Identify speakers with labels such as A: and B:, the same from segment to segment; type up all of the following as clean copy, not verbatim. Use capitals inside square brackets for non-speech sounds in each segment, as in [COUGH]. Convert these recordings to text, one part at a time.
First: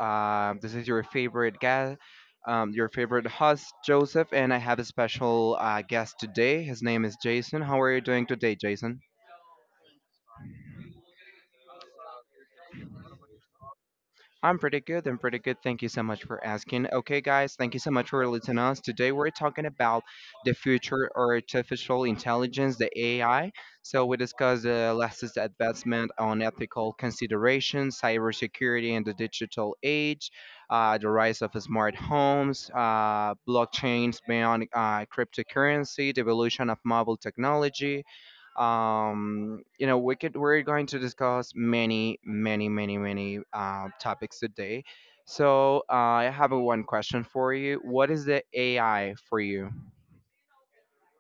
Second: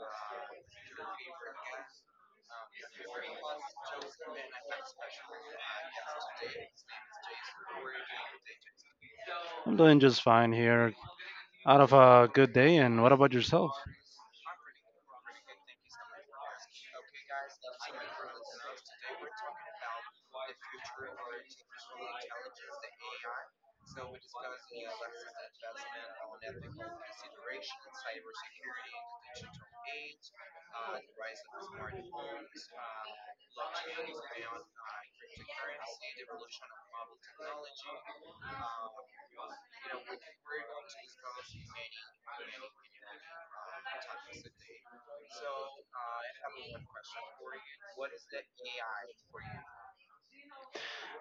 A: This is your favorite guest, your favorite host, Joseph, and I have a special guest today. His name is Jason. How are you doing today, Jason?
B: I'm doing just fine here. Out of a good day, and what about yourself?
A: I'm pretty good. I'm pretty good. Thank you so much for asking. Okay, guys, thank you so much for listening to us. Today we're talking about the future of artificial intelligence, the AI. So we discuss the latest advancement on ethical considerations, cybersecurity in the digital age, the rise of smart homes, blockchains beyond cryptocurrency, the evolution of mobile technology, we could we're going to discuss many many many many topics today. So I have a one question for you. What is the AI for you?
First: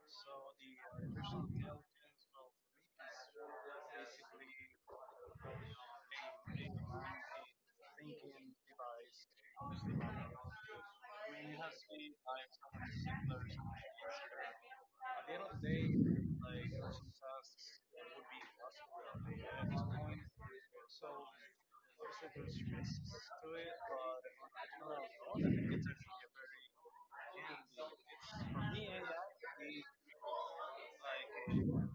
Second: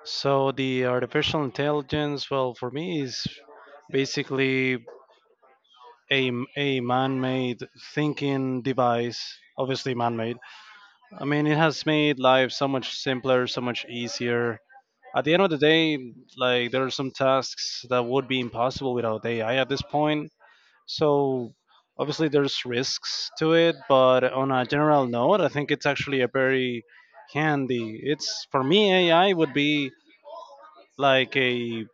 B: So, the artificial intelligence, well, for me, is basically a man made thinking device, obviously man made. I mean, it has made life so much simpler, so much easier. At the end of the day, like, there are some tasks that would be impossible without AI at this point. So obviously there's risks to it, but on a general note, I think it's actually a very handy. It's for me AI would be like a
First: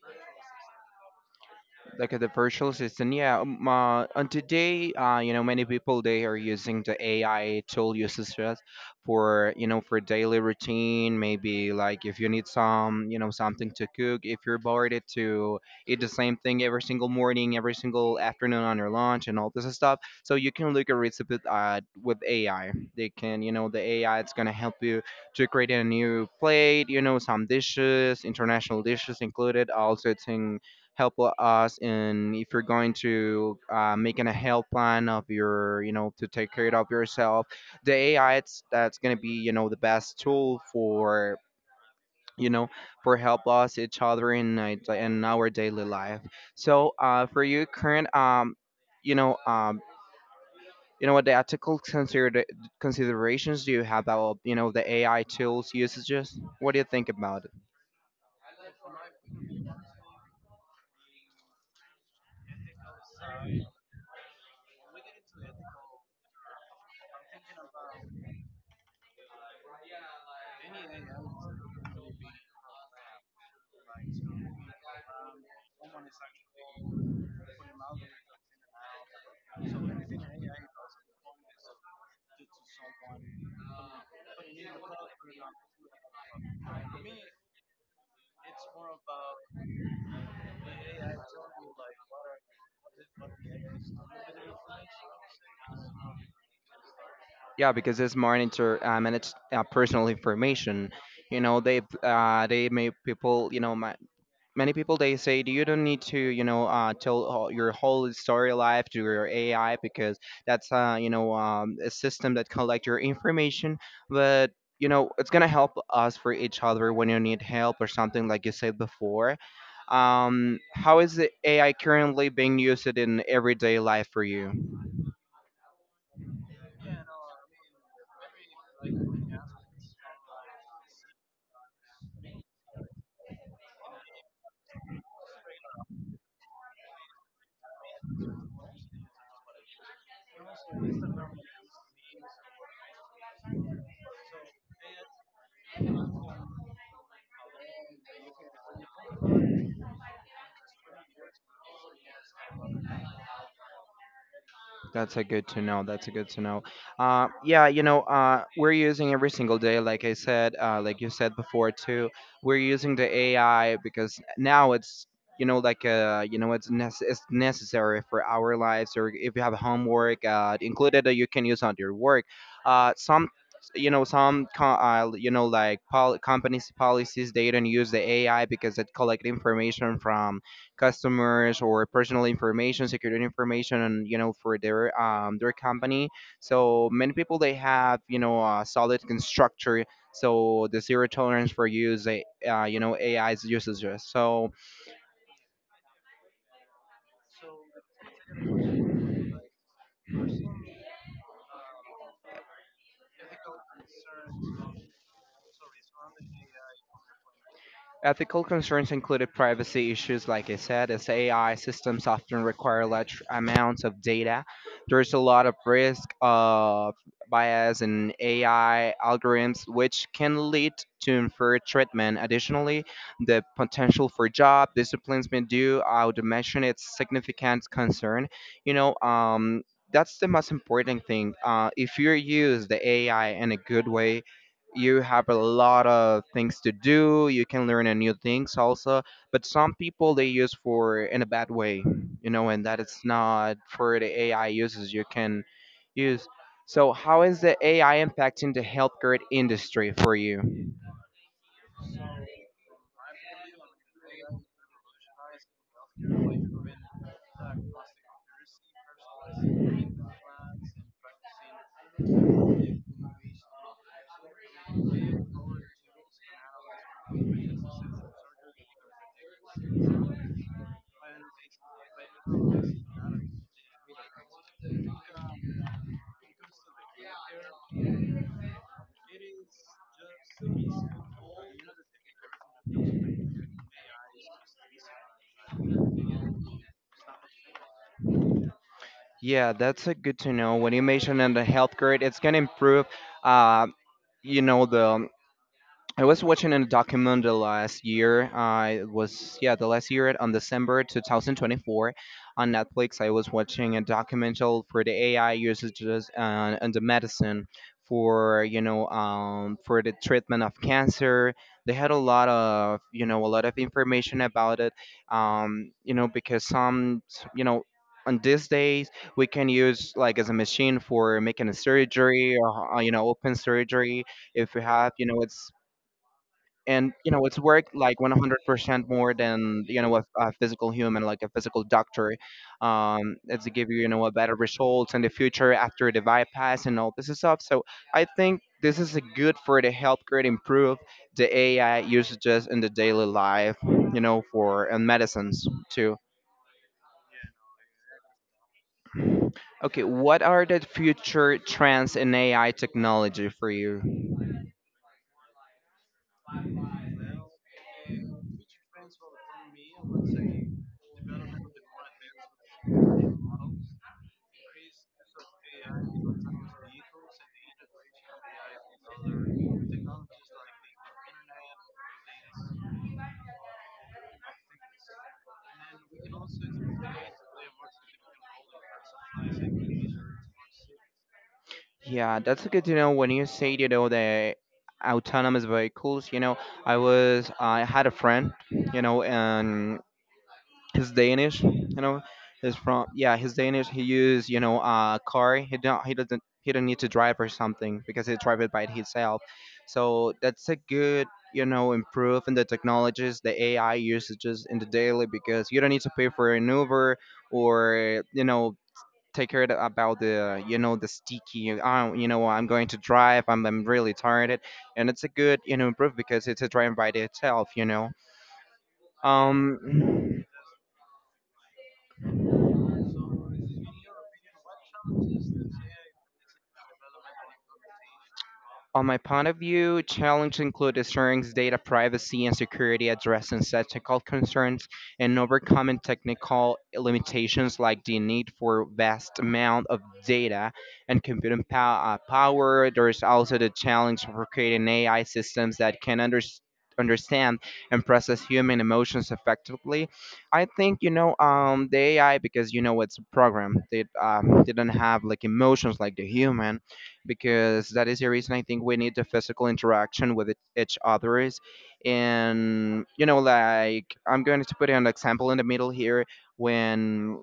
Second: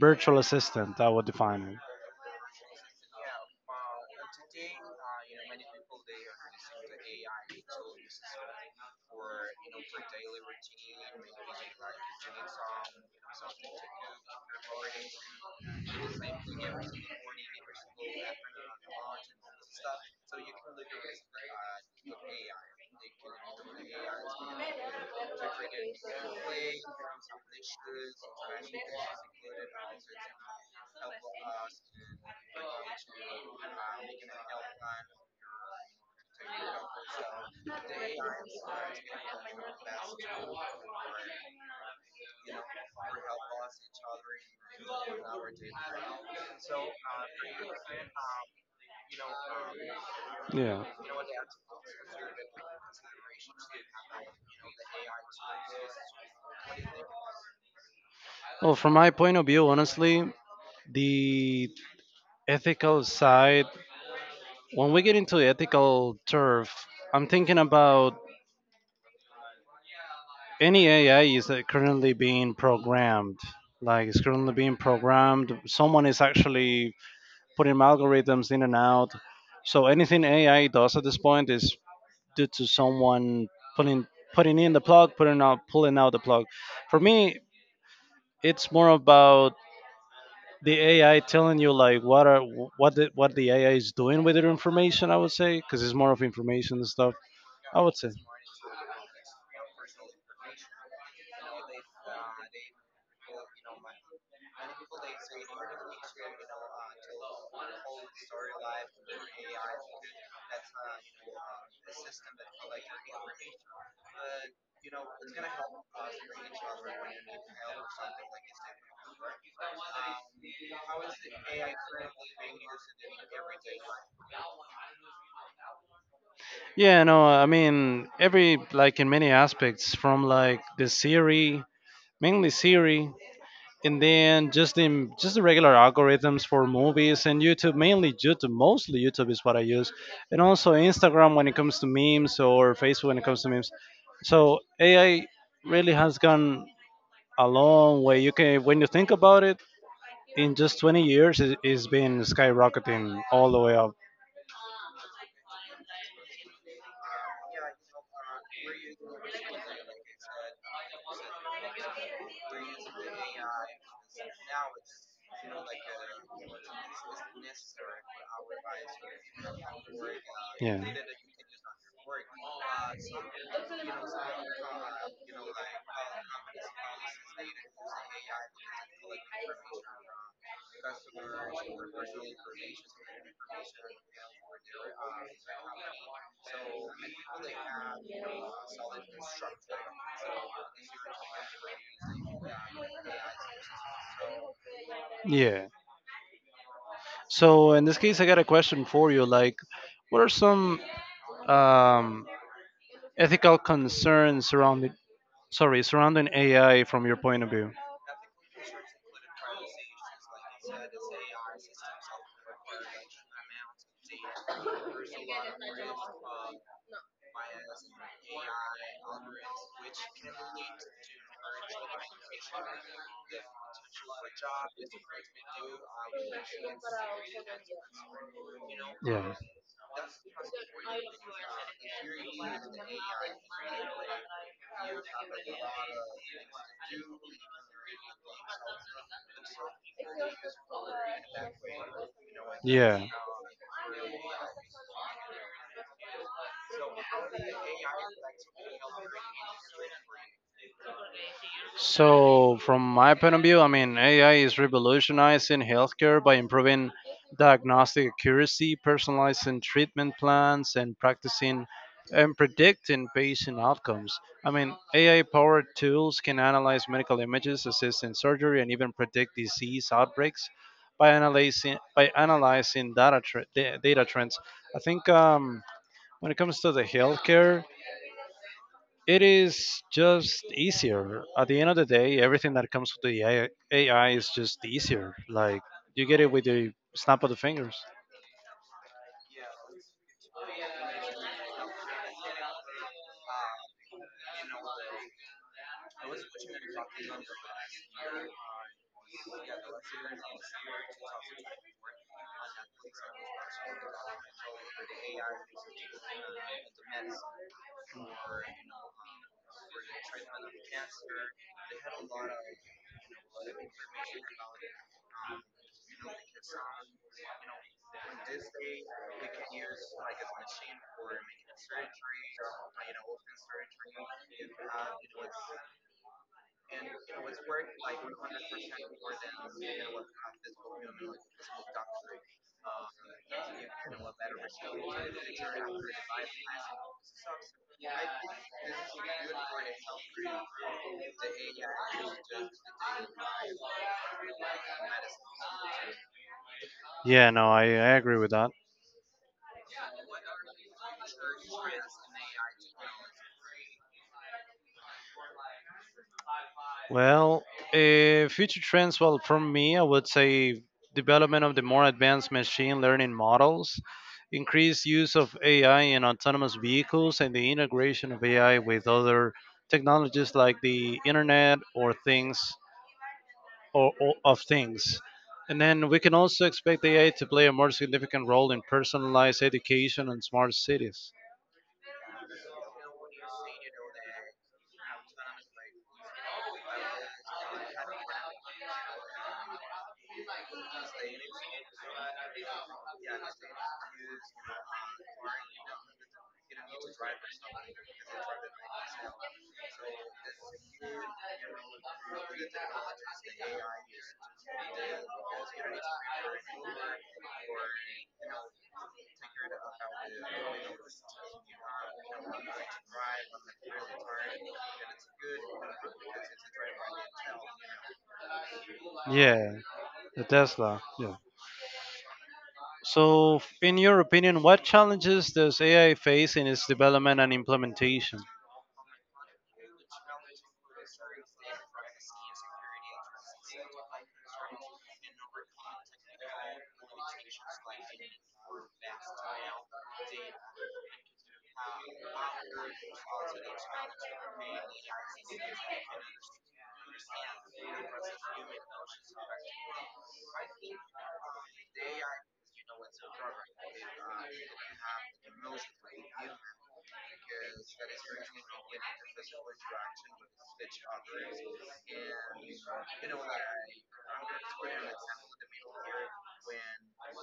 B: virtual assistant. I would define it.
A: Like the virtual assistant, yeah. And today, you know, many people they are using the AI tool uses just for, you know, for daily routine, maybe like if you need some, you know, something to cook if you're bored it to eat the same thing every single morning, every single afternoon on your lunch and all this stuff, so you can look at recipes with AI. They can, you know, the AI it's going to help you to create a new plate, you know, some dishes, international dishes included. Also it's in help us, and if you're going to making a health plan of your, you know, to take care of yourself, the AI it's, that's going to be, you know, the best tool for, you know, for help us each other in night in our daily life. So for you current you know um
B: Yeah.
A: you know what the considerations do you have about, you know, the AI tools usages? What do you think about?
B: Well, from my point of view, honestly, the ethical side. When we get into ethical turf, I'm thinking about any AI is currently being programmed. Like it's currently being programmed. Someone is actually putting algorithms in and out. So anything AI does at this point is due to someone putting putting in the plug, putting out, pulling out the plug. For me, it's more about the AI telling you like what are what the AI is doing with your information. I would say because it's more of information and stuff.
A: Yeah,
B: I would
A: because
B: say.
A: this monitor manage personal information. You know, they make people. You know, ma many people they say you don't need to. You know, tell your whole story life to your AI because that's you know a system that collect your information, but you know it's gonna help us for each other when you need help or something like you said before. How is the AI currently being used in everyday life for you?
B: Yeah, no, I mean every like in many aspects from like the Siri, mainly Siri, and then just the regular algorithms for movies and YouTube, mainly YouTube, mostly YouTube is what I use, and also Instagram when it comes to memes or Facebook when it comes to memes. So AI really has gone a long way. You can when you think about it, in just 20 years, it's been skyrocketing all the way up.
A: That's a good to know. That's a good to know. Yeah, you know, we're using every single day, like I said, like you said before too. We're using the AI because now it's, you know, like you know, it's, it's necessary for our lives. Or if you have homework
B: Yeah.
A: included, that you can use on your work. Some, you know, some, you know, like companies policies they don't use the AI because it collect information from customers or personal information, security information, and you know for their company. So many people they have, you know, a solid structure. So the zero tolerance for use, you know, AI's usages. So
B: So. Yeah. So in this case, I got a question for you. Like, what are some um, ethical concerns surrounding AI from your point of view?
A: ethical concerns included privacy issues, like I said, as AI systems often require large amounts of data. There's a lot of risk of bias in AI algorithms, which can lead to unfair treatment. Additionally, the potential for job disciplines may do. I would mention it's significant concern. You know,
B: Yeah.
A: that's the most important thing. If you use the AI in a good way, you have a lot of things to do. You can learn a new things also, but some people they use for in a bad way, you know, and that
B: Yeah.
A: it's not for the AI users you can use. So how is the AI impacting the healthcare industry for you?
B: So, from my point of view, I mean, AI is revolutionizing healthcare by improving diagnostic accuracy, personalizing treatment plans, and practicing and predicting patient outcomes. I mean, AI powered tools can analyze medical images, assist in surgery, and even predict disease outbreaks by analyzing data trends. I think when it comes to the healthcare, it is just easier. At the end of the day, everything that comes with the AI, is just easier. Like you get it with the snap of the fingers.
A: Yeah, that's a good to know when you mentioned in the healthcare it's going to improve uh, you know the, I was watching a documentary last year. I was, yeah, the last year on December 2024 on Netflix. I was watching a documentary for the AI usages and the medicine for, you know, for the treatment of cancer. They had a lot of, you know, a lot of information about it. You know, because some, you know, on these days we can use like as a machine for making a surgery or you know, open surgery if we have, you know, it's, and you know it's work like 100% more than, you know, a physical human like a physical doctor. It's to give you, you know, a better results in the future after the bypass and all this stuff. So I think this is a good for the healthcare to improve the AI usages in the daily life, you know, for and medicines too.
B: Yeah, no, I agree with that.
A: Okay, what are the future trends in AI technology for you?
B: Well, future trends, well, from me, I would say development of the more advanced machine learning models, increased use of AI in autonomous vehicles, and the integration of AI with other technologies like the internet or things or of things. And then we can also expect AI to play a more significant role in personalized education and smart cities.
A: Yeah, that's good to know when you say, you know, the autonomous vehicles, you know, I was, I had a friend, you know, and he's Danish, you know, he's from, yeah, he's Danish. He used, you know, a car. He don't, he doesn't, he don't need to drive or something because he drive it by himself. So that's a good, you know, improve in the technologies, the AI usages in the daily because you don't need to pay for an Uber or, you know, take care about the, you know, the sticky. Oh, you know, I'm going to drive, I'm really tired, and it's a good, you know, improve because it's a drive by itself, you know.
B: Yeah, the
A: um
B: Tesla. Yeah. So, in your opinion, what challenges does AI face in its development and implementation?
A: On my point of view, challenges include ensuring data privacy and security, addressing ethical concerns, and overcoming technical limitations like the need for vast amount of data and computing power. There is also the challenge for creating AI systems that can understand and process human emotions effectively. I think, you know, the AI, because, you know, it's a program, they don't have like emotions like the human, because that is the reason I think we need the physical interaction with each others. And you know, like I'm going to put an example in the middle here, when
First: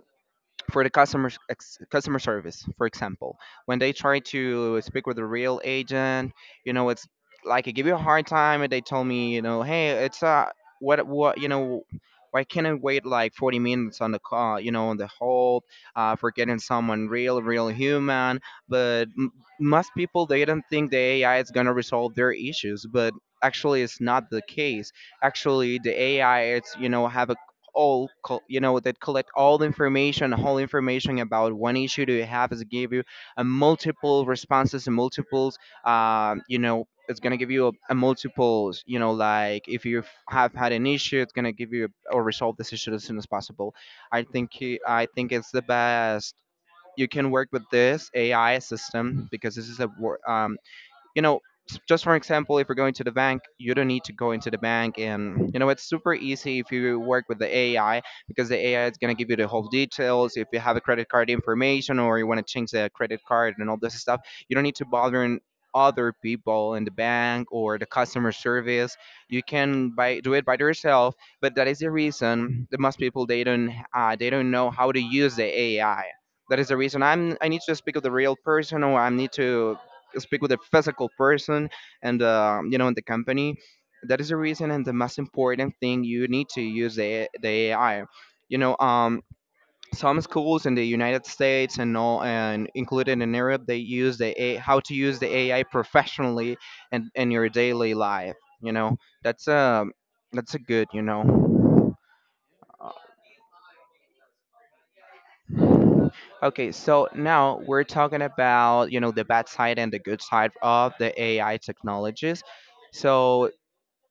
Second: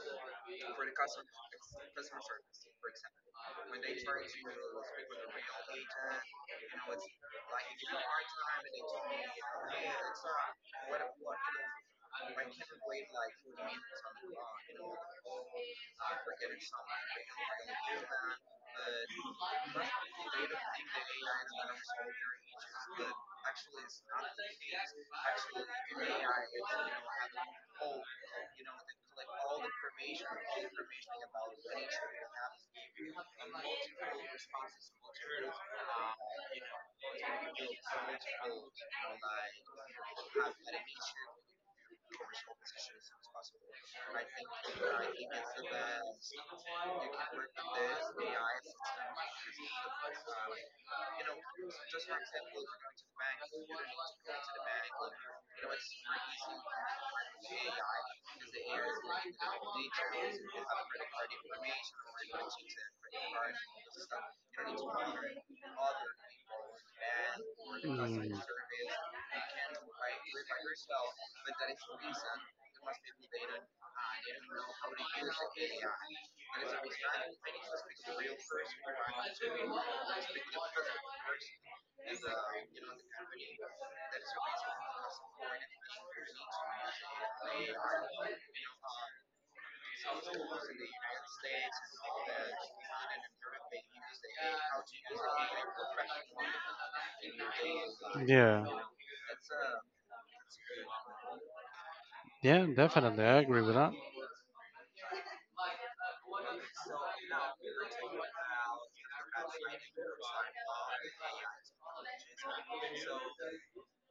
A: for the customer service, for example, when they try to speak with a real agent, you know it's, like I give you a hard time, and they tell me, you know, hey it's what, you know, why can't I wait like 40 minutes on the call, you know, on the hold for getting someone real human. But most people they don't think the AI is gonna resolve their issues, but actually it's not the case. Actually the AI it's, you know, have a you know that collect all the information, whole information about one issue that you have, is give you a multiple responses and multiples, you know, it's gonna give you a multiples, you know, like if you have had an issue it's gonna give you a, or resolve this issue as soon as possible. I think it's the best you can work with this AI system, because this is a you know, just for example, if you're going to the bank you don't need to go into the bank, and you know it's super easy if you work with the AI, because the AI is going to give you the whole details if you have a credit card information or you want to change the credit card and all this stuff. You don't need to bother in other people in the bank or the customer service. You can by do it by yourself. But that is the reason that most people they don't know how to use the AI. That is the reason I'm, I need to speak with the real person, or I need to speak with a physical person and, you know, in the company. That is the reason, and the most important thing, you need to use the AI, you know. Some schools in the United States and all, and included in Europe, they use the a how to use the AI professionally and in your daily life,
B: Yeah.
A: you know. that's um that's a good, you know.
B: Yeah, definitely. I agree with that.
A: Okay, so now we're talking about, you know, the bad side and the good side of the AI technologies. So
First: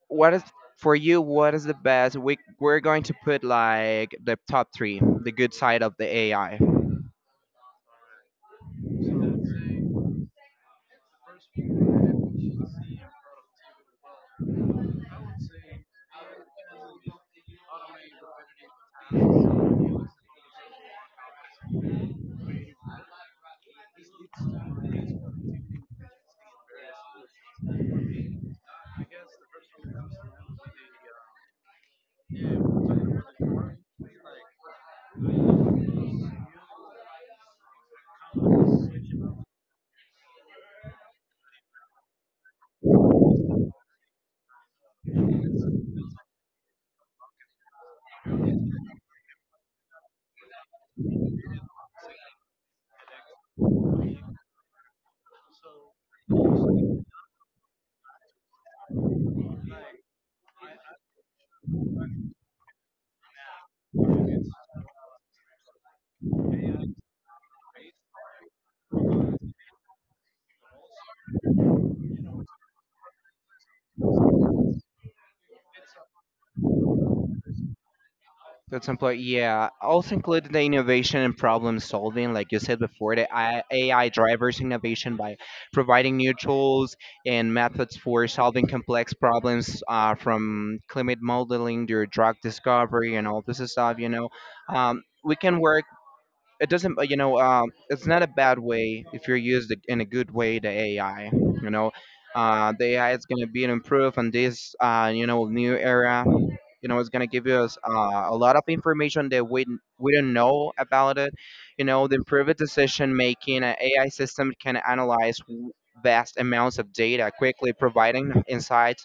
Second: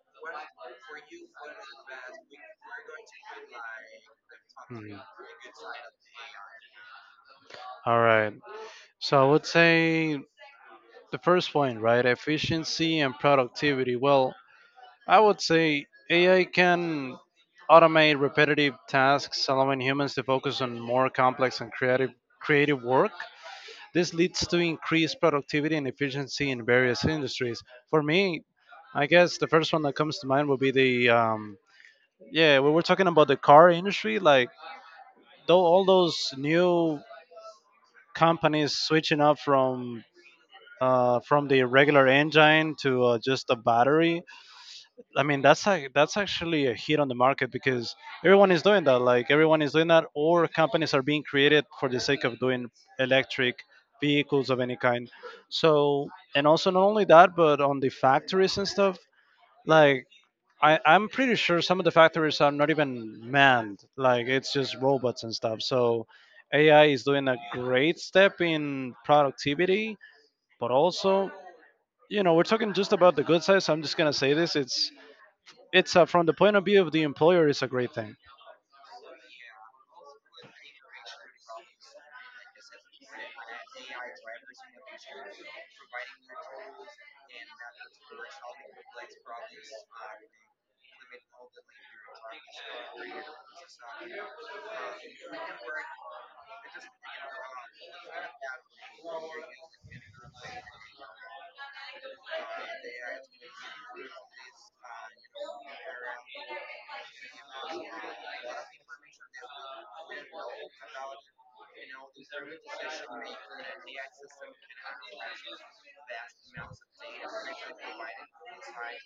A: what is, for you what is the best? We we're going to put like the top
B: Hmm.
A: three the good side of the AI.
B: All right. So I would say the first point, right? Efficiency and productivity. Well, I would say AI can automate repetitive tasks, allowing humans to focus on more complex and creative work. This leads to increased productivity and efficiency in various industries. For me, I guess the first one that comes to mind would be the yeah, we were talking about the car industry, like though all those new companies switching up from the regular engine to just a battery. I mean that's like that's actually a hit on the market because everyone is doing that. Like everyone is doing that, or companies are being created for the sake of doing electric vehicles of any kind. So and also not only that, but on the factories and stuff. Like I'm pretty sure some of the factories are not even manned. Like it's just robots and stuff. So AI is doing a great step in productivity, but also you know we're talking just about the good side. So I'm just gonna say this: it's from the point of view of the employer is a great thing.
A: That's important. Yeah. Also included the innovation and problem solving, like you said before, the AI drivers innovation by providing new tools and methods for solving complex problems from climate modeling to drug discovery and all this stuff. We can work, it doesn't, it's not a bad way if you're used in a good way. The AI, the AI is going to be an improve on this, new era. It's going to give us a lot of information that we don't know about it. The improved decision making, an AI system can analyze vast amounts of data, quickly providing insights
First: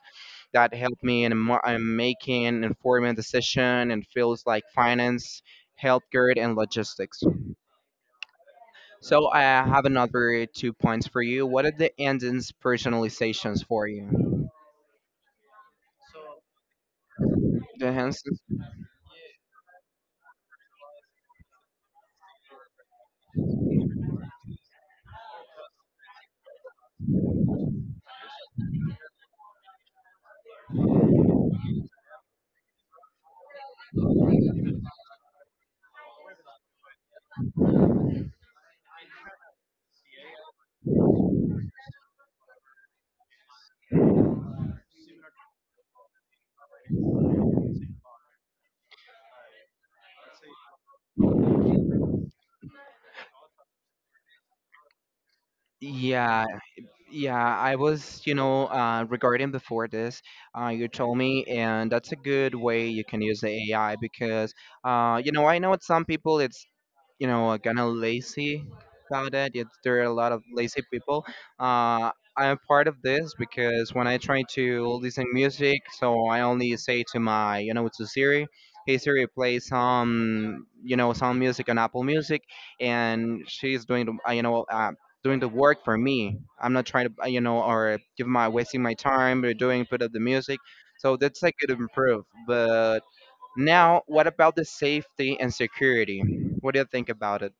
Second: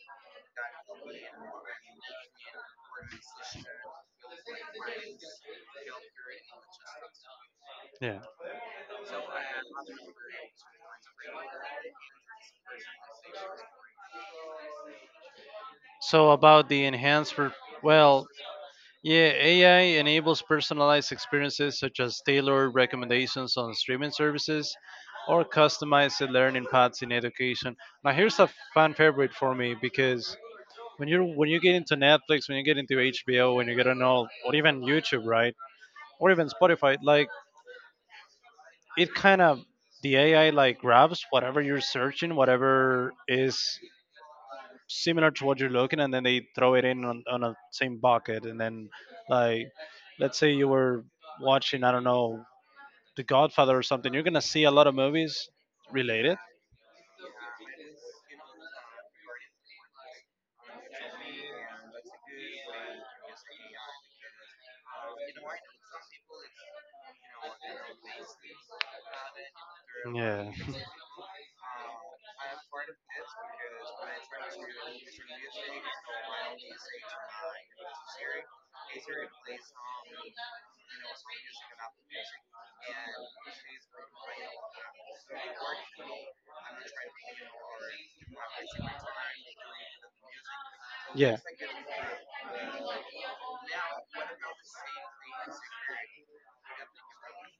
A: that help me in, in making informed decision and fields like finance, healthcare and logistics.
B: Yeah,
A: So I have another two points for you. What are the engines personalizations for you?
B: so about the enhanced per-.
A: The
B: Well,
A: enhancements?
B: yeah, AI enables personalized experiences such as tailored recommendations on streaming services or customized learning paths in education. Now here's a fan favorite for me because when you get into Netflix, when you get into HBO, when you get on all or even YouTube, right, or even Spotify, like it kind of, the AI like grabs whatever you're searching, whatever is similar to what you're looking, and then they throw it in on a same bucket, and then like let's say you were watching, I don't know, The Godfather or something, you're gonna see a lot of movies related.
A: Yeah, yeah. I was, regarding before this, you told me, and that's a good way you can use the AI because, I know with some people it's, kind of lazy about it. It's, there are a lot of
B: Yeah.
A: lazy people. Uh, I'm part of this because when I try to listen music, so I only say to my, to Siri, hey Siri, play some, some music on Apple Music, and she's doing doing the work for me. I'm not trying to, or give my wasting my time or
B: [LAUGHS]
A: doing put up the music. So
B: Yeah.
A: that's I could improve, but now, what about the safety and security? What do you think about it?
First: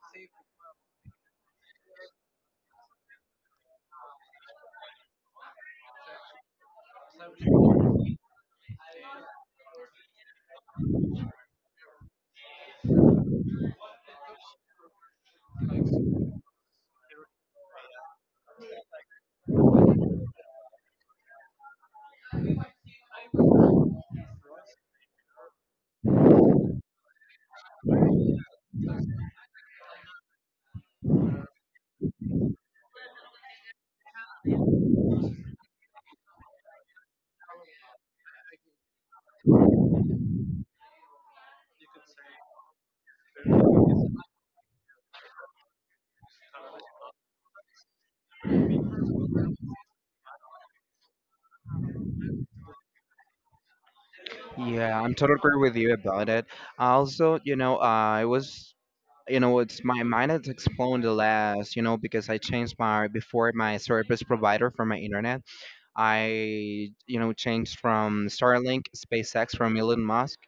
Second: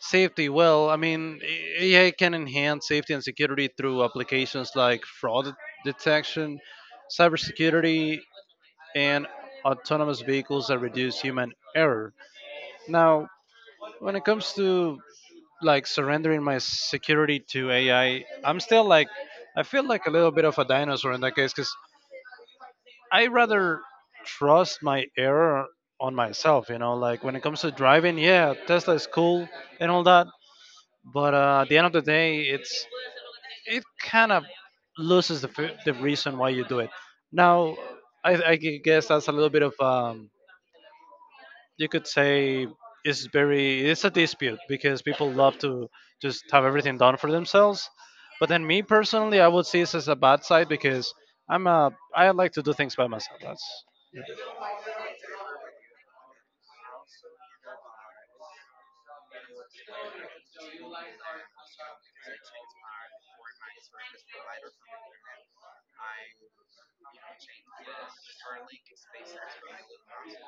B: Safety. Well, I mean, AI can enhance safety and security through applications like fraud detection, cybersecurity, and autonomous vehicles that reduce human error. Now, when it comes to like surrendering my security to AI, I'm still like, I feel like a little bit of a dinosaur in that case because I rather trust my error on myself, you know, like when it comes to driving, yeah, Tesla is cool and all that, but at the end of the day, it's it kind of loses the reason why you do it. Now, guess that's a little bit of you could say it's very it's a dispute because people love to just have everything done for themselves. But then me personally, I would see this as a bad side because I like to do things by myself. That's.
A: Yeah, I'm totally agree with you about it. Also, it was, it's my mind has exploded the last, because I changed my before my service provider for my internet. I changed from Starlink, SpaceX from Elon Musk.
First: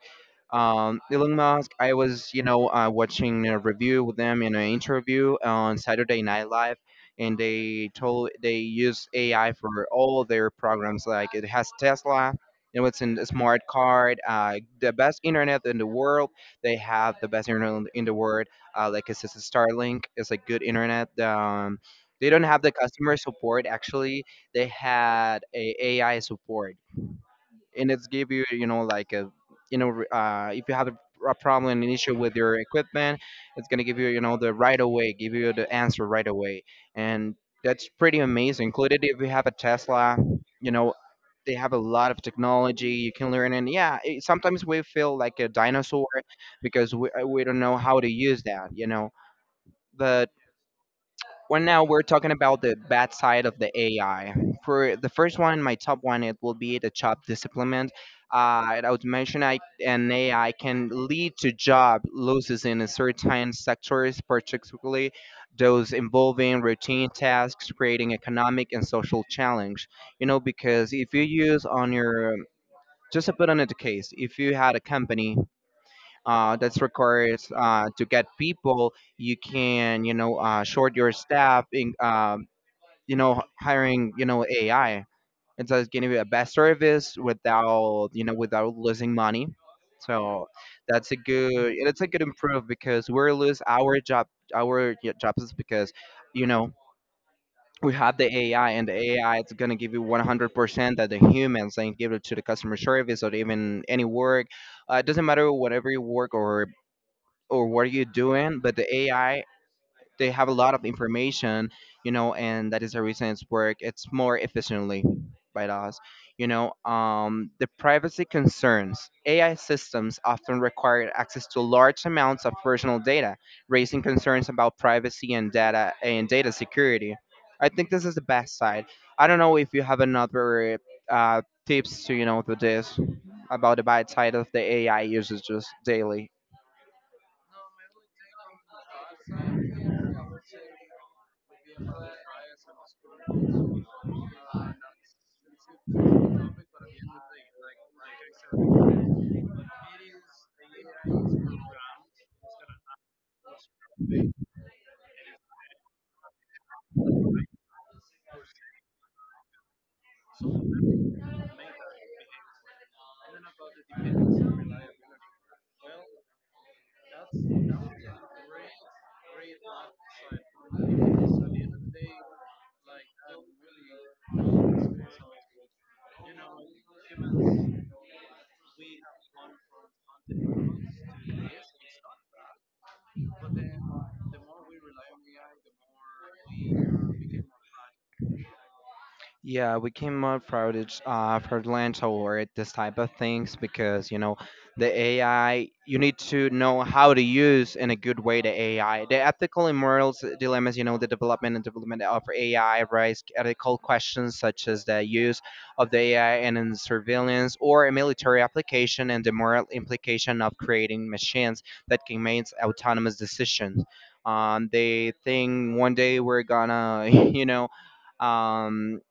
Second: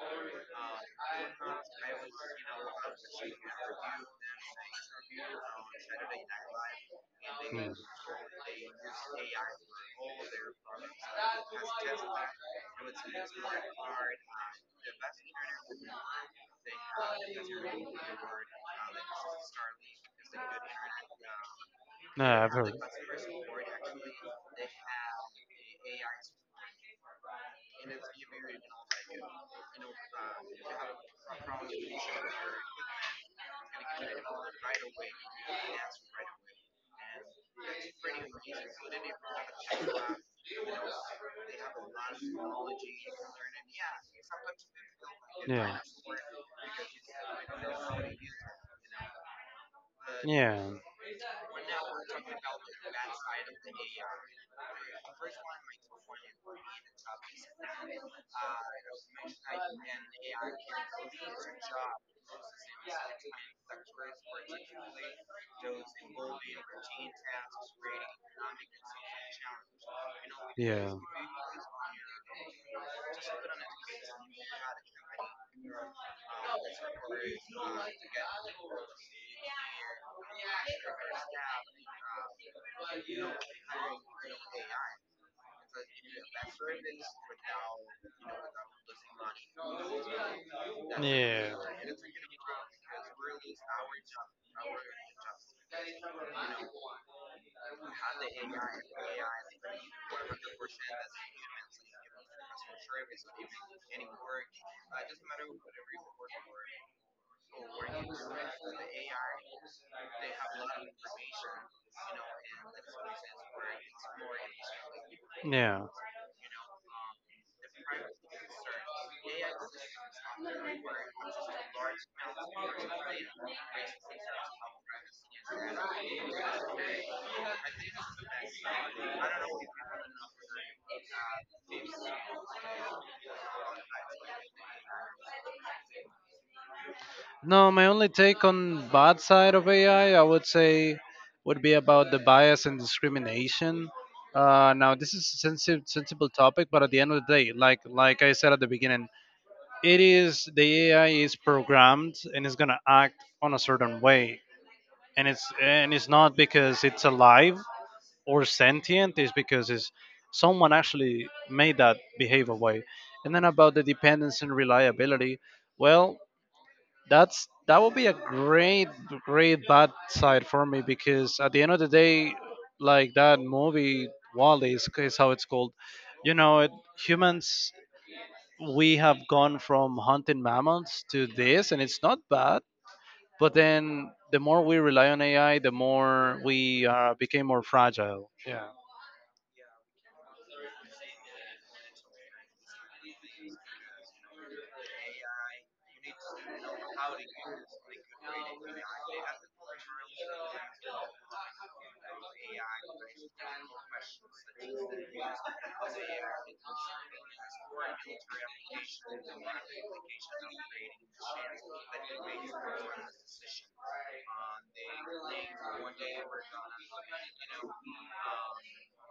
A: Elon Musk, I was, watching a review with them in an interview on Saturday Night Live, and
B: Hmm.
A: they told they use AI for all their programs. Like it has Tesla. It's in a smart card, the best internet in the world. They have the best internet in the world. Like it's just a Starlink, it's a good internet.
B: No,
A: They don't
B: I've
A: have
B: heard.
A: the customer support. Actually, they had a AI support, and it's give you, you know like a, if you have a problem, an issue with your equipment, it's going to give you, you know the right away, give you the answer right away. And that's pretty amazing, included if you have a Tesla. you know they have a lot of technology, you can learn, and yeah, it, sometimes we feel like a
B: Yeah.
A: dinosaur because we don't know how to use that, but
B: Yeah.
A: well, now we're talking about the bad side of the AI. For the first one, my top one, it will be the job displacement. And I would mention an AI can lead to job losses in a certain sectors, particularly those involving routine tasks, creating economic and social challenge. You know, because
B: Yeah.
A: if you use on your, just to put on the case, if you had a company that's requires to get people, you can, short your staff in, hiring, AI. So it's going to be a best service without, without losing money. So that's a
B: Yeah.
A: good, it's a good improve because we're lose our job, our jobs because, you know we have the AI, and the AI it's gonna give you 100% that the humans and give it to the customer service or even any work. It doesn't matter whatever you work or what are you doing, but the AI, they have a lot of information, and that is the reason it's work, it's more efficiently by
B: Yeah.
A: us. The privacy concerns, AI systems often require access to large amounts of personal data, raising concerns about privacy and data security. I think this is the best side. I don't know if you have another, uh, tips to, to this about the bad side of the AI usages daily.
B: No, my only take on bad side of AI, I would say, would be about the bias and discrimination. Now, this is a sensible topic, but at the end of the day, like I said at the beginning, it is the AI is programmed and is gonna act on a certain way, and it's not because it's alive, or sentient, is because is someone actually made that behave a way. And then about the dependence and reliability, well, that would be a great, great bad side for me because at the end of the day, like that movie Wally is how it's called. You know, it, humans we have gone from hunting mammals to this, and it's not bad. But then the more we rely on AI, the more we became more fragile. Yeah.
A: Yeah, we came up proud it's, for Lens Award, this type of things, because, the AI, you need to know how to use in a good way the AI. The ethical and moral dilemmas, you know, the development of AI raise ethical questions, such as the use of the AI and in surveillance or a military application, and the moral implication of creating machines that can make autonomous decisions. They think one day we're gonna, [LAUGHS] um,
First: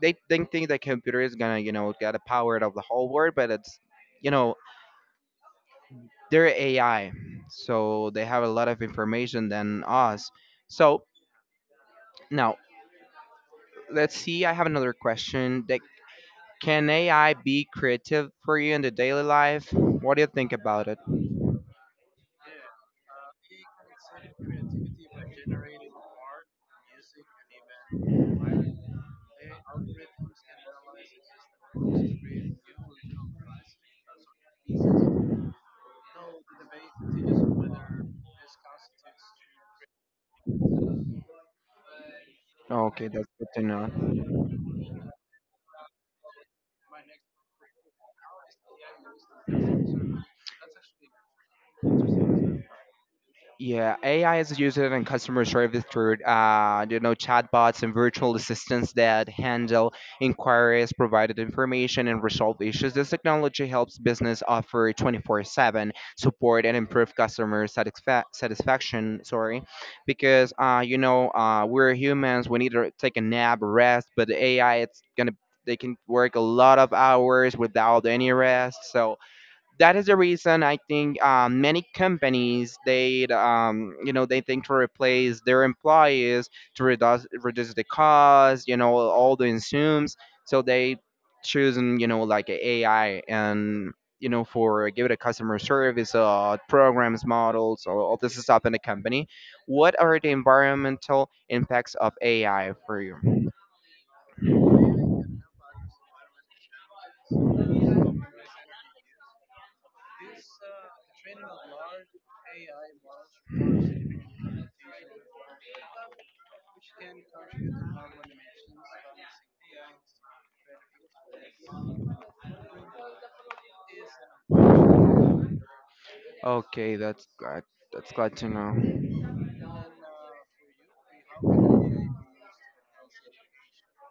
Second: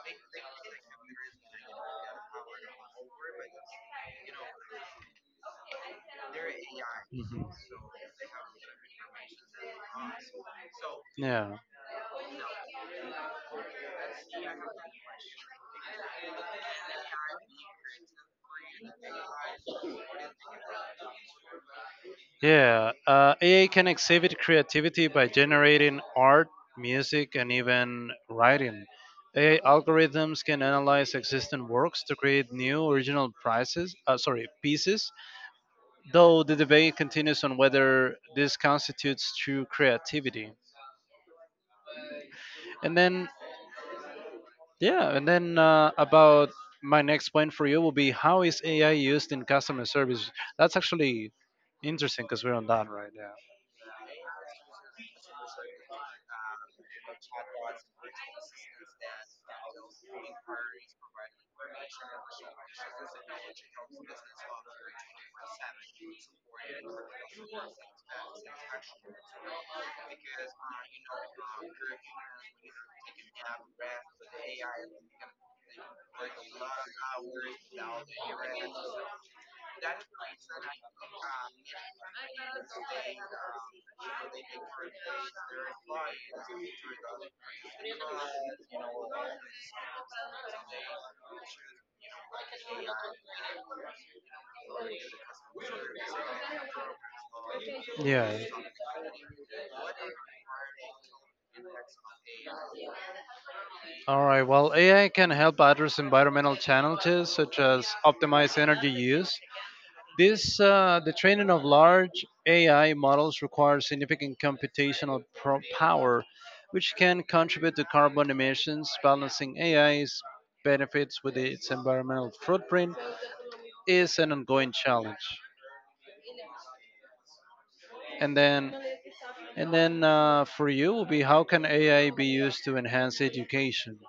A: they think the computer is gonna, get the power of the whole world. But it's, you know they're AI,
B: Mhm.
A: so they have a lot of information than us. So
B: Yeah,
A: now, let's see, I have another question that, can AI be creative for you in the daily life? What do you think about it?
B: yeah. AI can exhibit creativity by generating art, music, and even writing. AI algorithms can analyze existing works to create new original prices, pieces, though the debate continues on whether this constitutes true creativity. And
A: Okay, that's
B: then,
A: good to know.
B: yeah, and then about my next point for you will be how is AI used in customer service? That's actually interesting because we're on that, right?
A: Yeah, AI is used in customer service through, chatbots and virtual assistants that handle inquiries, provide information, and resolve issues. This technology helps business offer 24/7 support and improve satisfaction. Sorry, because we're humans. We need to take a nap, rest. But the AI, it's gonna, they can work a lot of hours without any rest. So that is the reason I think, many companies, they you know they think to replace their employees to reduce the cost, all the insumes. So they choosing, like a AI, and for give it a customer service, programs models or all
B: Yeah.
A: this stuff in the company. What are the environmental impacts of AI for you?
B: All right. Well, AI can help address environmental challenges such as optimize energy use. The training of large AI models requires significant computational pro- power, which can contribute to carbon emissions. Balancing AI's benefits with its environmental footprint is an ongoing challenge.
A: Okay, that's good. That's glad
B: And
A: to know.
B: then, and then for you will be how can AI be used to enhance education?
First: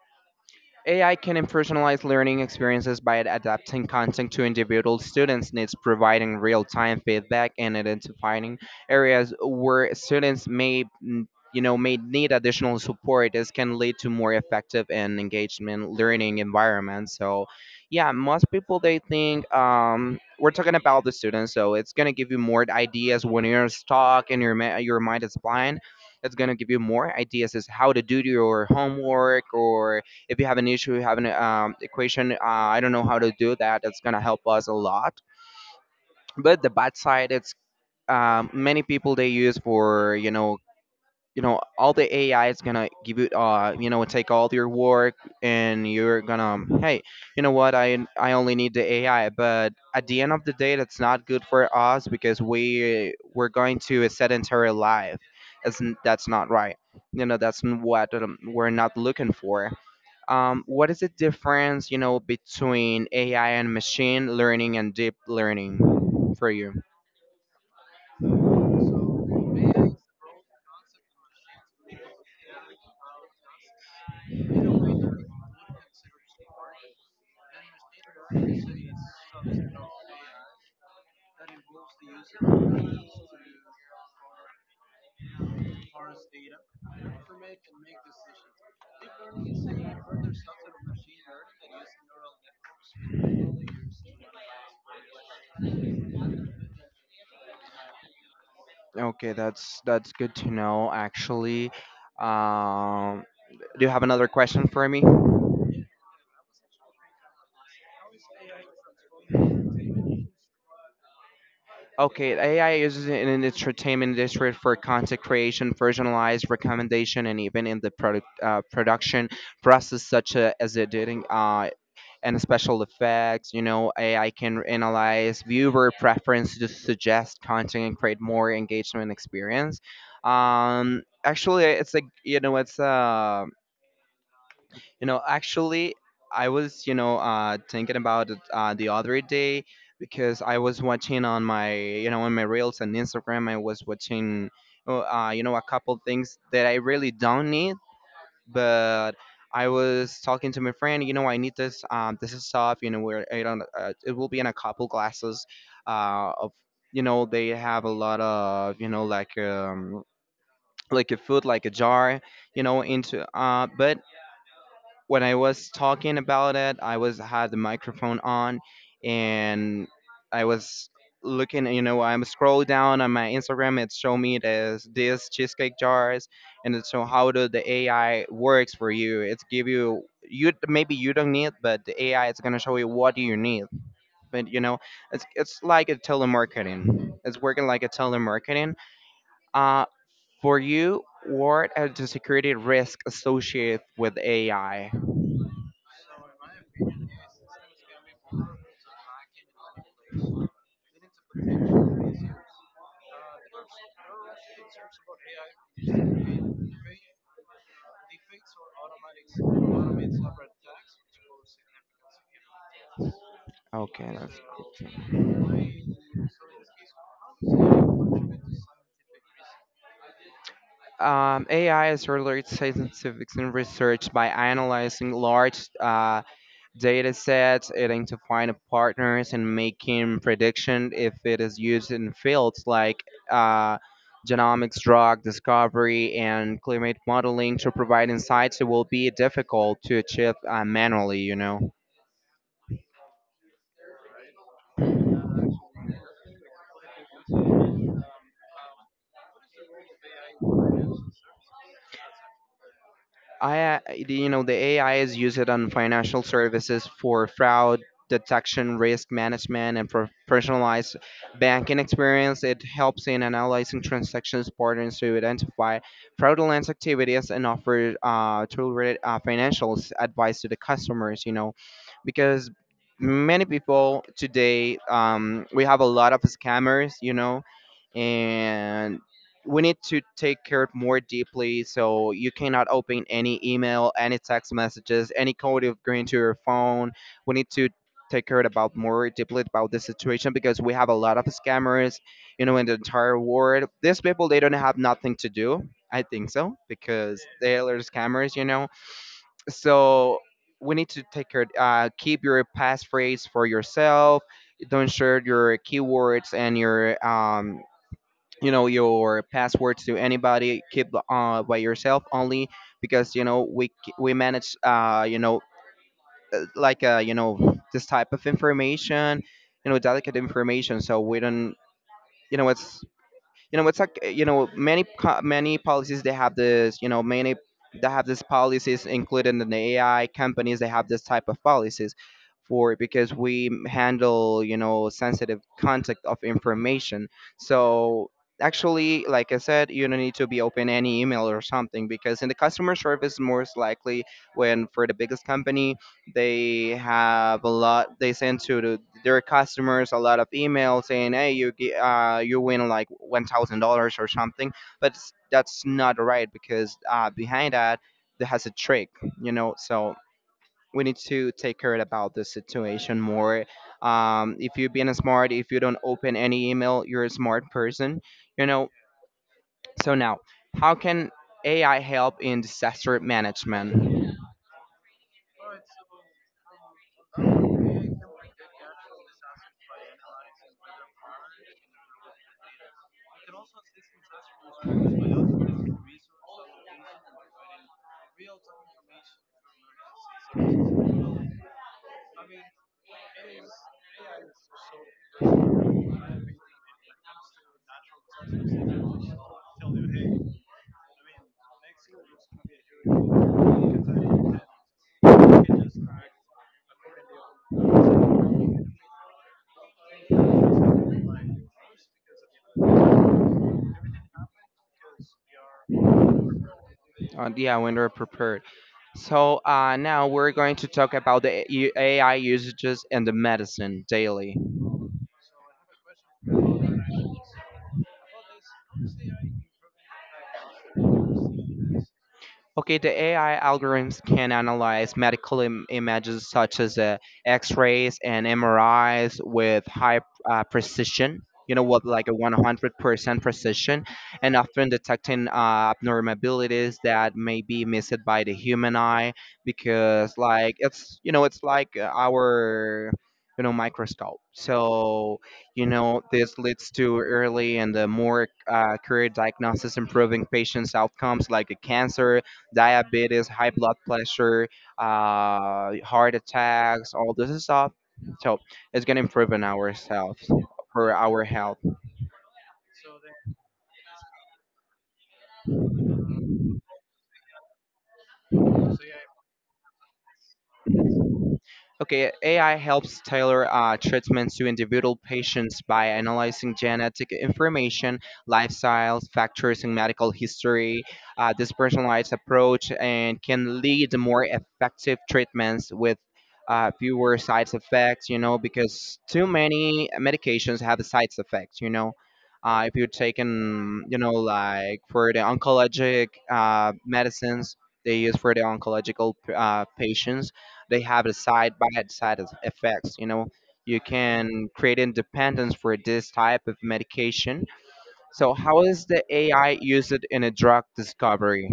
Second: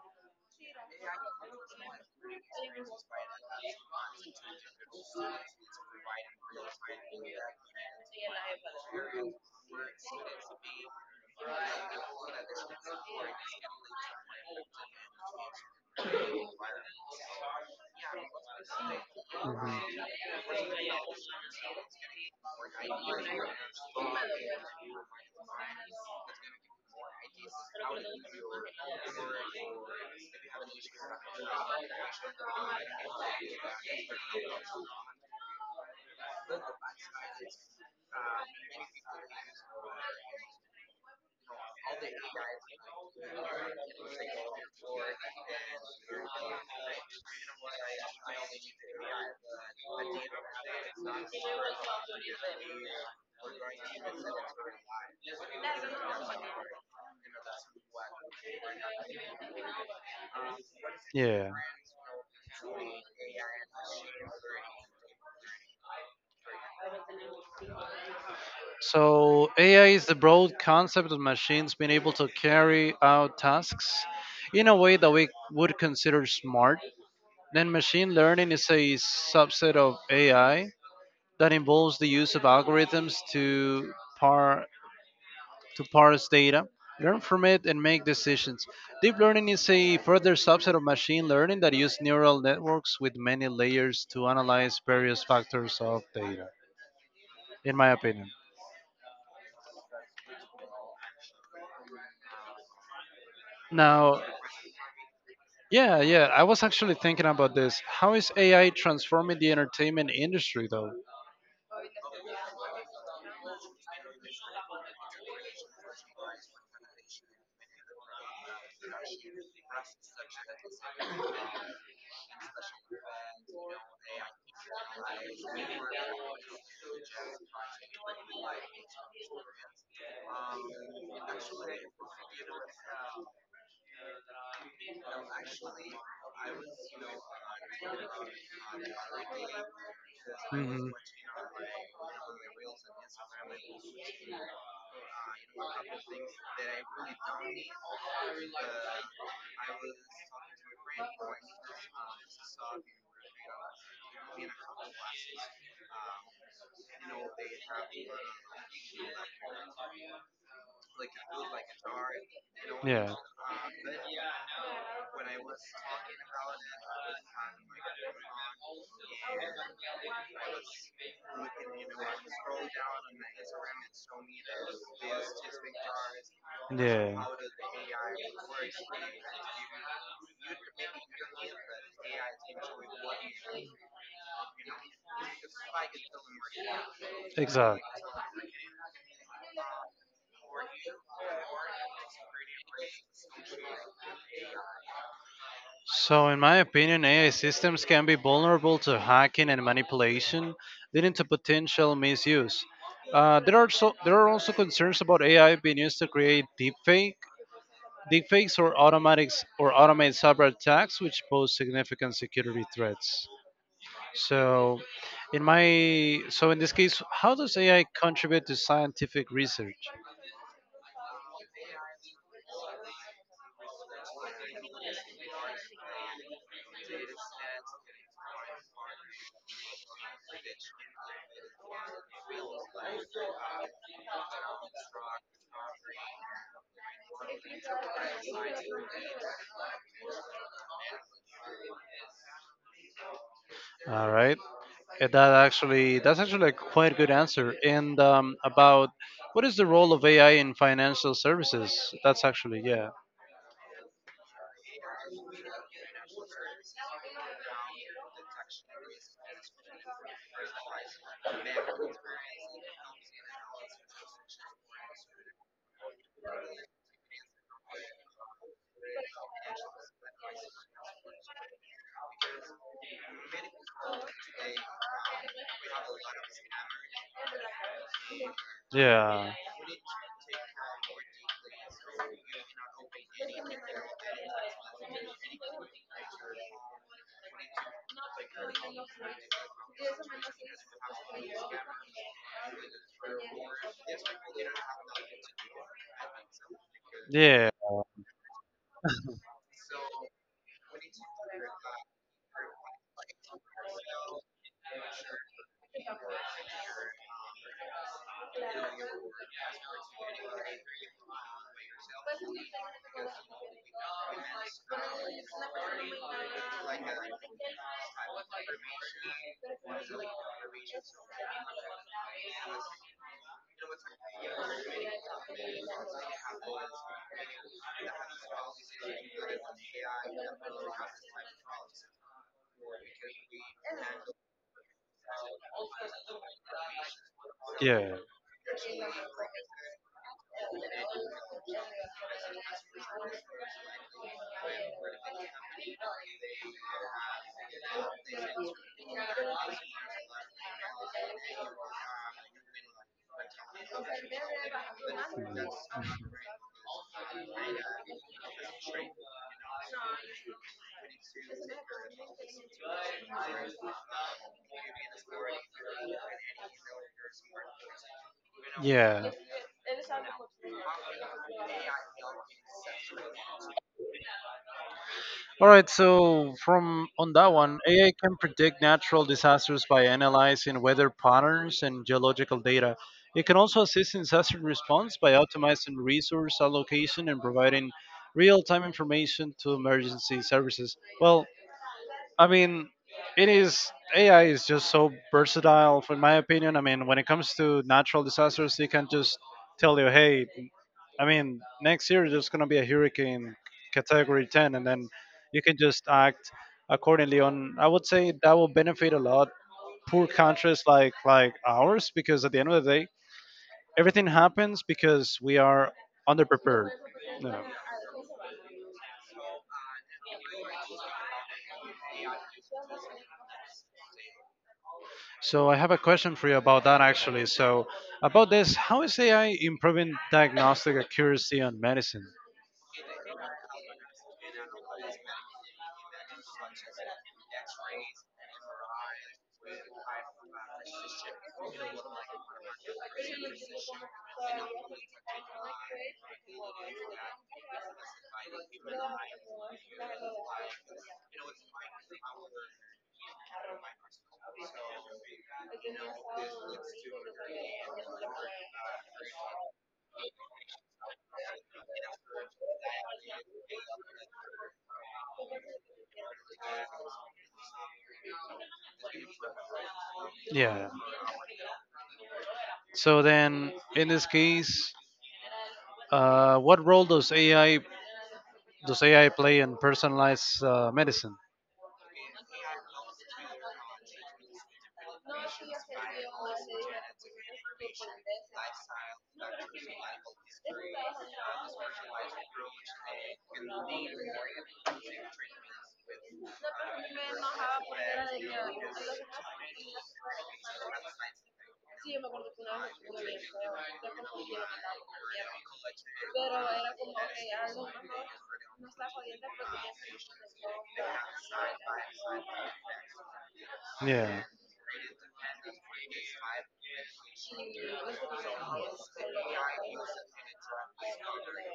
A: AI can personalize learning experiences by adapting content to individual students' needs, providing real time feedback and identifying areas where students may mm, you know may need additional support. This can lead to more effective and engagement learning environments. So yeah, most people they think, we're talking about the students, so it's going to give you more ideas when you're stuck and your, your mind is blind. It's going to give you more ideas as how to do your homework, or if you have an issue, you have an, equation, I don't know how to do that. It's gonna help us a lot. But the bad side, it's, many people they use for, all the AI is gonna give you, you know take all your work, and you're gonna, hey, what I only need the AI. But at the end of the day, that's not good for us because we're going to a sedentary life. That's that's not right. That's what, we're not looking for. What is the
B: Yeah.
A: difference, between AI and machine learning and deep learning for you?
B: So AI is the broad concept of machines being able to carry out tasks in a way that we would consider smart. Then machine learning is a subset of AI that involves the use of algorithms to par to parse data, learn from it, and make decisions. Deep learning is a further subset of machine learning that uses neural networks with many layers to analyze various factors of data, in my opinion.
A: Okay, that's good to know. Actually, um, do you have
B: Now,
A: another question for me?
B: yeah, I was actually thinking about this. How is AI transforming the entertainment industry, though?
A: Okay, AI is in the entertainment industry for content creation, personalized recommendation, and even in the production process, such as editing, and special effects. You know, AI can analyze viewer preference to suggest content and create more engagement experience. Actually, it's like, it's, actually, I was, thinking about it, the other day because I was
B: Hmm.
A: watching on my, on my reels and Instagram. I was watching. You know, a couple things that I really don't need, but I was talking to my friend. You know, I need this. This is stuff. You know, where I don't. It will be in a couple glasses. Of they have a lot of, like, like a food like a jar. You know,
B: Yeah.
A: into, but when I was talking about it, I was had the microphone on, and I was looking. You know, I'm scroll down on my Instagram. It showed me this cheesecake jars, and it show
B: Yeah,
A: how do the AI works for you. It's give you, you maybe you don't need, but the AI is gonna show you what do you need. But you know, it's like a telemarketing. It's working
B: exactly.
A: like a telemarketing. Uh, for you, what are the security risks associated with AI?
B: So, in my opinion, AI systems can be vulnerable to hacking and manipulation, leading to potential misuse. There are there are also concerns about AI being used to create deepfakes, or automatics or automate cyber attacks, which pose significant security threats.
A: Okay, that's
B: So,
A: good.
B: in
A: Then,
B: my so in this case, how does AI contribute to scientific research?
A: AI is related to scientific and research by analyzing large, data sets, identifying partners, and making prediction if it is used in fields like uh, genomics, drug discovery, and climate modeling to provide insights that will be difficult to achieve manually, you know.
B: All right. That actually that's actually a quite good answer. And about what is the role of AI in financial services? That's actually yeah,
A: I the AI is used on financial services for fraud detection, risk management, and for personalized banking experience. It helps in analyzing transactions patterns to identify fraudulent activities and offer tailored financial advice to the customers. You know, because many people today, we have a lot of scammers. You know, and
B: yeah,
A: we need to take care of more deeply, so you cannot open any email, any text messages, any code of going to your phone. We need to take care about more deeply about this situation because we have a lot of scammers, you know, in the entire world. These people, they don't have nothing to do, I think so, because they are scammers, you know. So we need to take care, keep your passphrase for yourself. Don't share your keywords and your your passwords to anybody. Keep by yourself only, because you know we manage, this type of information, you know, delicate information, so we don't, you know it's it's like, many many policies. They have this, you know, many. They have these policies included in the AI companies. They have this type of policies for, because we handle, you know, sensitive contact of information.
B: yeah,
A: So actually, like I said, you don't need to be open any email or something, because in the customer service, most likely when for the biggest company, they have a lot. They send to the, their customers a lot of emails saying, "Hey, you you win like $1,000 or something." But that's not right, because behind that there has a trick, you know. So we need to take care about the situation more. If you're being smart, if you don't open any email, you're a smart person, you know.
B: yeah,
A: So now, how
B: yeah.
A: can AI help in disaster management?
B: All right, so from on that one, AI can predict natural disasters by analyzing weather patterns and geological data. It can also assist in disaster response by optimizing resource allocation and providing real-time information to emergency services. Well, I mean, it is AI is just so versatile, in my opinion. I mean, when it comes to natural disasters, they can just tell you, hey, I mean, next year there's gonna be a hurricane category 10, and then can just act accordingly. On I would say that will benefit a lot poor countries like ours because at the end of the day everything happens because we are underprepared. Yeah.
A: Yeah, when they're prepared. So now we're going to talk about the AI usages in the medicine daily.
B: So I have a question for you about that actually. So about this, how is AI improving diagnostic accuracy on medicine?
A: Okay, the AI algorithms can analyze medical images such as, X-rays and MRIs with high, precision. You know what, like a 100% precision, and often detecting abnormalities that may be missed by the human eye, because, like, it's like, our, you know, microscope. So you know, this leads to early and more accurate diagnosis, improving patients' outcomes, like a cancer, diabetes, high blood pressure, heart attacks, all this stuff. So it's gonna improve on ourselves
B: Yeah,
A: for our health.
B: so then in this case what role does AI play in personalized medicine?
A: Okay, AI helps tailor treatments to individual patients by analyzing genetic information, lifestyles, factors, and medical history. This personalized approach and can lead to more effective treatments with fewer side effects. You know, because too many medications have side effects. You know, if you're taking, you know, like for the oncologic medicines they use for the oncological patients, they have the side by side effects, you know. You
B: Yeah.
A: can create independence for this type of medication. So how is the AI used in a drug discovery?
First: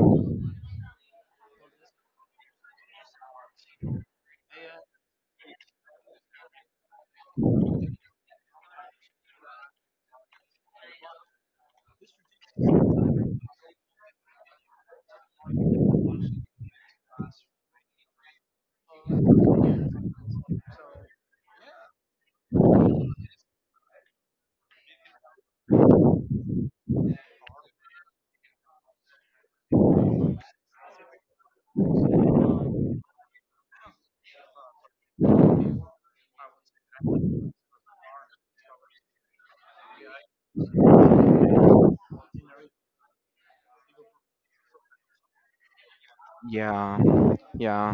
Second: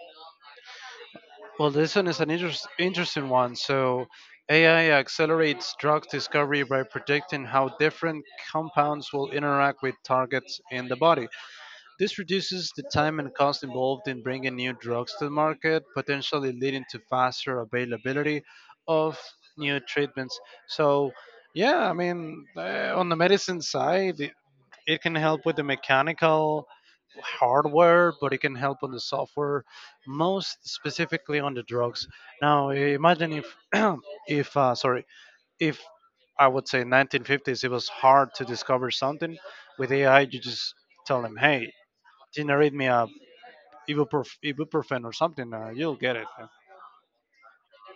B: Well, this one is an interesting one. So, AI accelerates drug discovery by predicting how different compounds will interact with targets in the body. This reduces the time and cost involved in bringing new drugs to the market, potentially leading to faster availability of new treatments. So, yeah, I mean, on the medicine side, it can help with the mechanical hardware, but it can help on the software, most specifically on the drugs. Now, imagine if, [CLEARS THROAT] if uh, sorry, if I would say 1950s, it was hard to discover something. With AI, you just tell them, hey, generate me a ibuprofen or something, you'll get it.
A: Yeah, yeah.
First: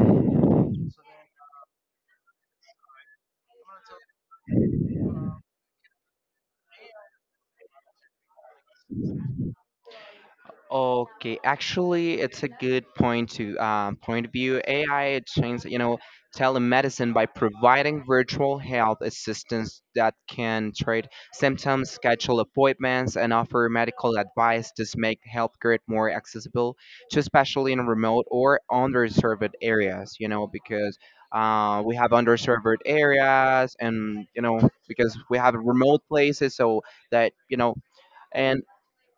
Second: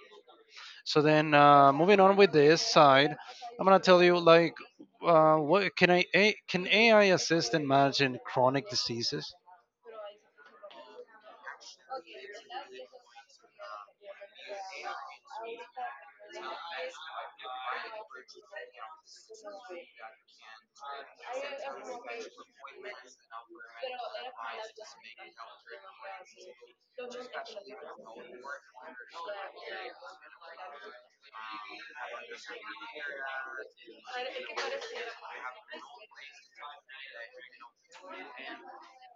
B: So then, moving on with this side, I'm gonna tell you like, what can I a, can AI assist in managing chronic diseases?
A: Okay, actually, it's a good point to, point of view. AI changed, you know, telemedicine by providing virtual health assistance that can treat symptoms, schedule appointments, and offer medical advice to make healthcare more accessible to, especially in remote or underserved areas. You know, because we have underserved areas, and you know, because we have remote places, so that you know. And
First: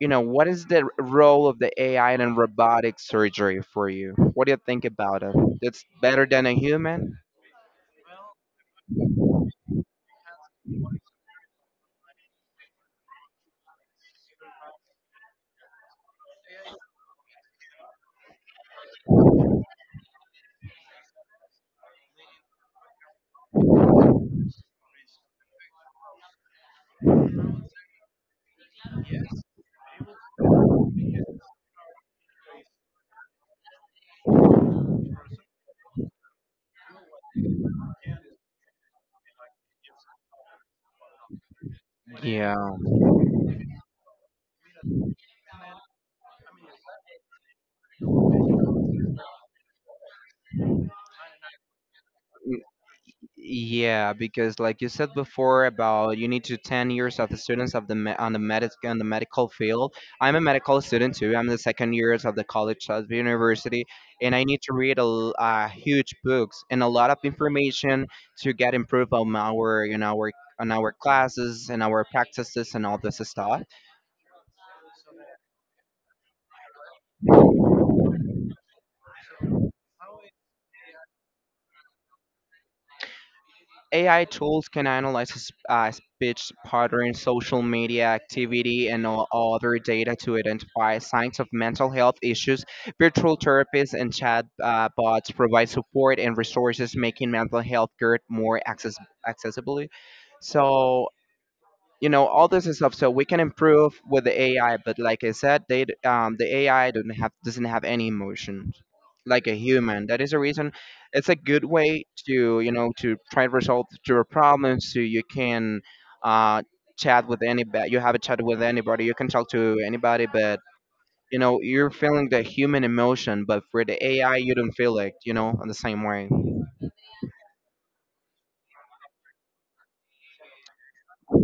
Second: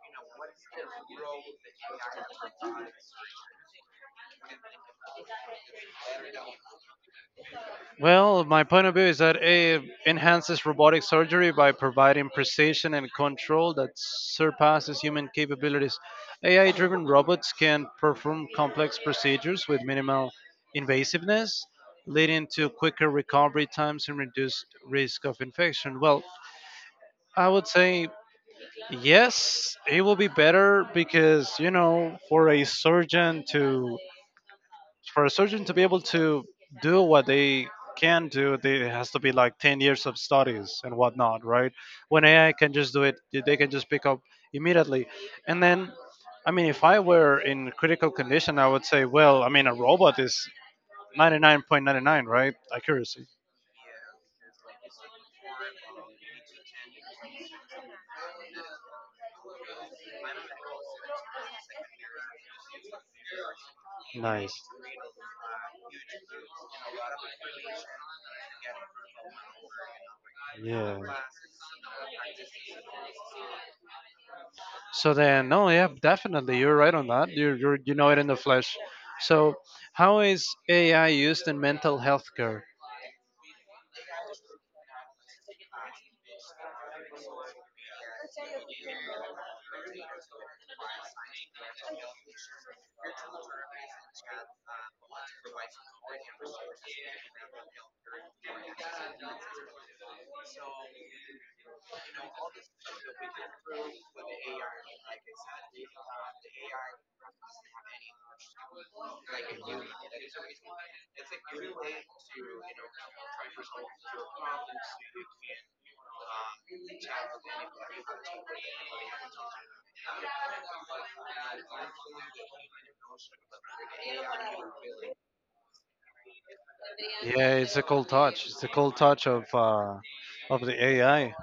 A: you know, what is the role of the AI in robotic surgery for you? What do you think about it? It's better than a human?
B: Well, my point of view is that it enhances robotic surgery by providing precision and control that surpasses human capabilities. AI driven robots can perform complex procedures with minimal invasiveness, leading to quicker recovery times and reduced risk of infection. Well, I would say yes, it will be better because, you know, for a surgeon to be able to do what they can do, they, it has to be like 10 years of studies and whatnot, right? When AI
A: Yeah,
B: can just do it, they can just pick up immediately. And then, I mean, if I were in critical condition, I would say, well, I mean, a robot is 99.99, right?
A: n-
B: Accuracy.
A: yeah, because like you said before, about you need to 10 years of the students of the on the medic on the medical field. I'm a medical student too. I'm the second years of the college of the university, and I
B: Nice.
A: need to read a, huge books and a lot of information to get improved on our, you know, our, on our
B: Yeah.
A: classes and our practices and all this stuff.
B: So then, no, yeah, definitely, you're right on that. You know it in the flesh. So, how is AI used in mental health care?
A: AI tools can analyze speech patterns, social media activity, and all other data to identify signs of mental health issues. Virtual therapists and chat bots provide support and resources, making mental health care more accessible. So you know, all this is stuff, so we can improve with the AI, but like I said, they d- the ai don't have doesn't have any emotions like a human. That is a reason. It's a good way to, you know, to try to resolve your problems, so you can, uh chat with anybody. You have a chat with anybody, you can talk to anybody, but you know, you're feeling the human emotion, but for the AI, you don't feel it, you know, in the same way.
B: Yeah, it's a cool touch. It's a cool touch of the AI.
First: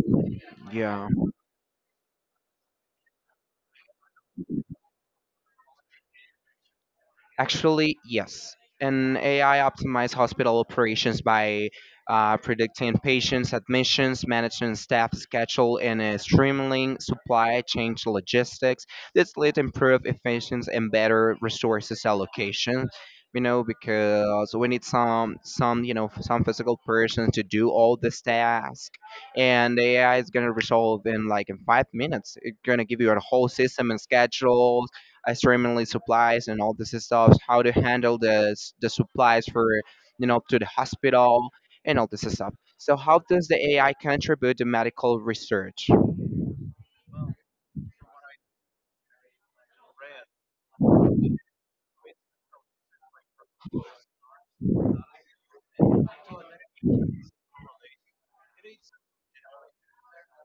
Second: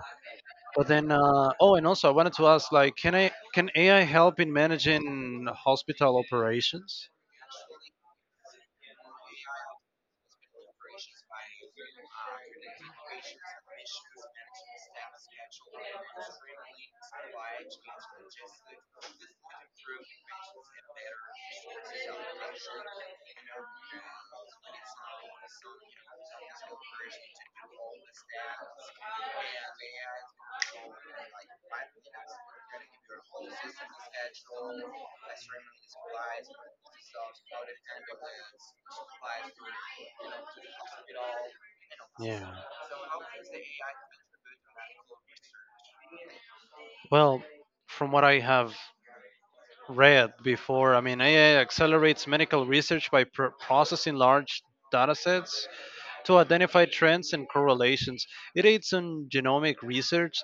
B: But
A: Yeah.
B: then, and also I wanted to ask, like, can AI help in managing hospital operations?
A: Actually, yes. An AI optimized hospital operations by predicting patients' admissions, managing staff schedule, and streamlining supply chain logistics. This led to improved efficiency and better resources allocation. You know, because we need some, you know, some physical person to do all this task, and the AI is gonna resolve in like in 5 minutes. It's gonna give you a whole system and schedule extremely supplies and all this stuff, how to handle the the supplies for, you know, to the hospital and all this
B: Yeah.
A: stuff. So how does the AI contribute to medical research?
B: Well, from what I have read before, I mean, AI accelerates medical research by pr- processing large data sets to identify trends and correlations. It aids in genomic research,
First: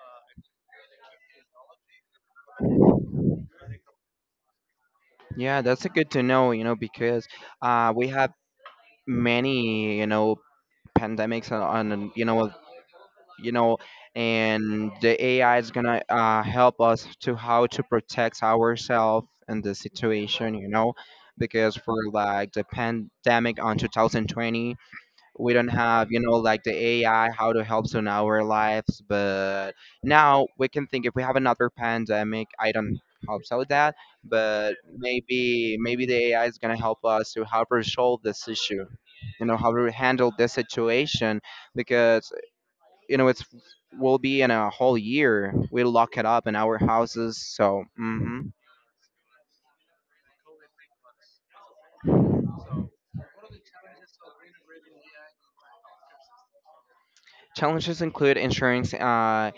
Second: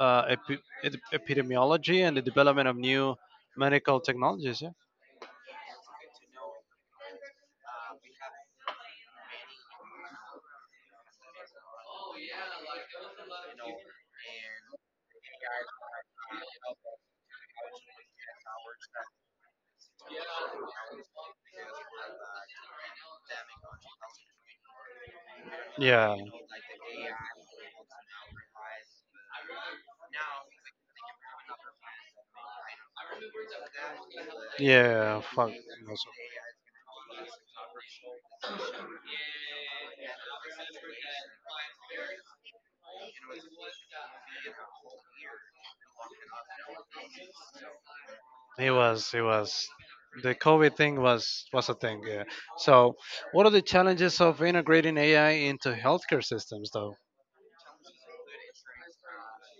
B: epidemiology, and the development of new medical technologies. Yeah.
A: Yeah, that's a good to know, you know, because we have many, you know, pandemics on and, you know, and the AI is gonna help us to how to protect ourselves in the situation, you know, because for like the pandemic on 2020, we don't have
B: Yeah.
A: you know like the AI how to help in our lives. But now we can think, if we have another pandemic, I don't hope so that, but
B: Yeah. Fuck.
A: maybe
B: Also.
A: the AI is going to help us to how to solve this issue, you know, how to handle this situation, because you know it's will be in a whole year we lock it up in our houses. So mhm.
B: It was. It was. The COVID thing was a thing. Yeah. So, what are the challenges of integrating AI into healthcare systems, though?
A: Challenges include ensuring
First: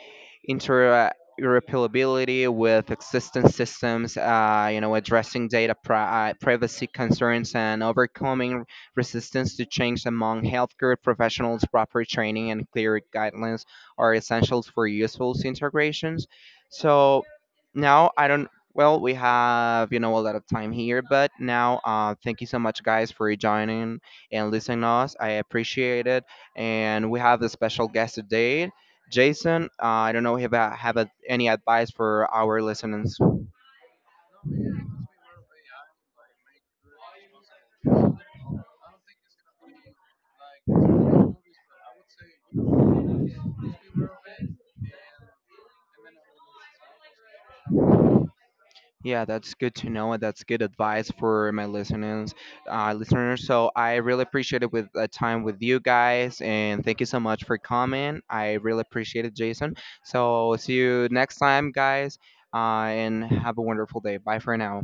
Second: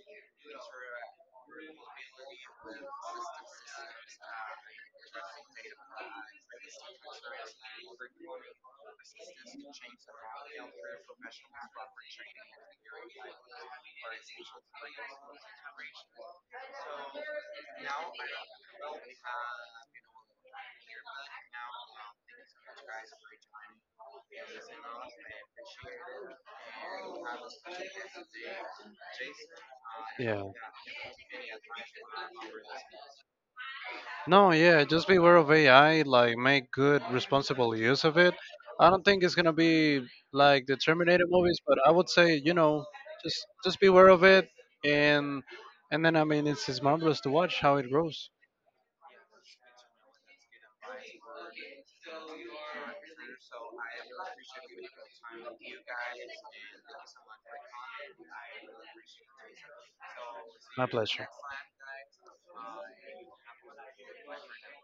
A: interoperability with existing systems, you know, addressing data privacy concerns, and overcoming resistance to change among healthcare professionals. Proper training and clear guidelines are essentials for useful integrations. So now I don't. Well, we have, you know, a lot of time here, but now, thank you so much, guys, for joining and listening to us. I appreciate it, and we have a special guest today. Jason, I don't know
B: Yeah.
A: if I have a, any advice for our listeners.
B: No, yeah, just be aware of AI, like make good, responsible use of it. I don't think it's gonna be like the Terminator movies, but I would say, you know, just be aware of it and and then I mean it's marvelous to watch how it grows.
A: Yeah, that's good to know, and that's good advice for my listeners, listeners. So I really appreciate it with the time with you guys, and thank you so much for coming. I really appreciate it, Jason. So see
B: My
A: you
B: pleasure.
A: next time, guys, uh, and have a wonderful day. Bye for now.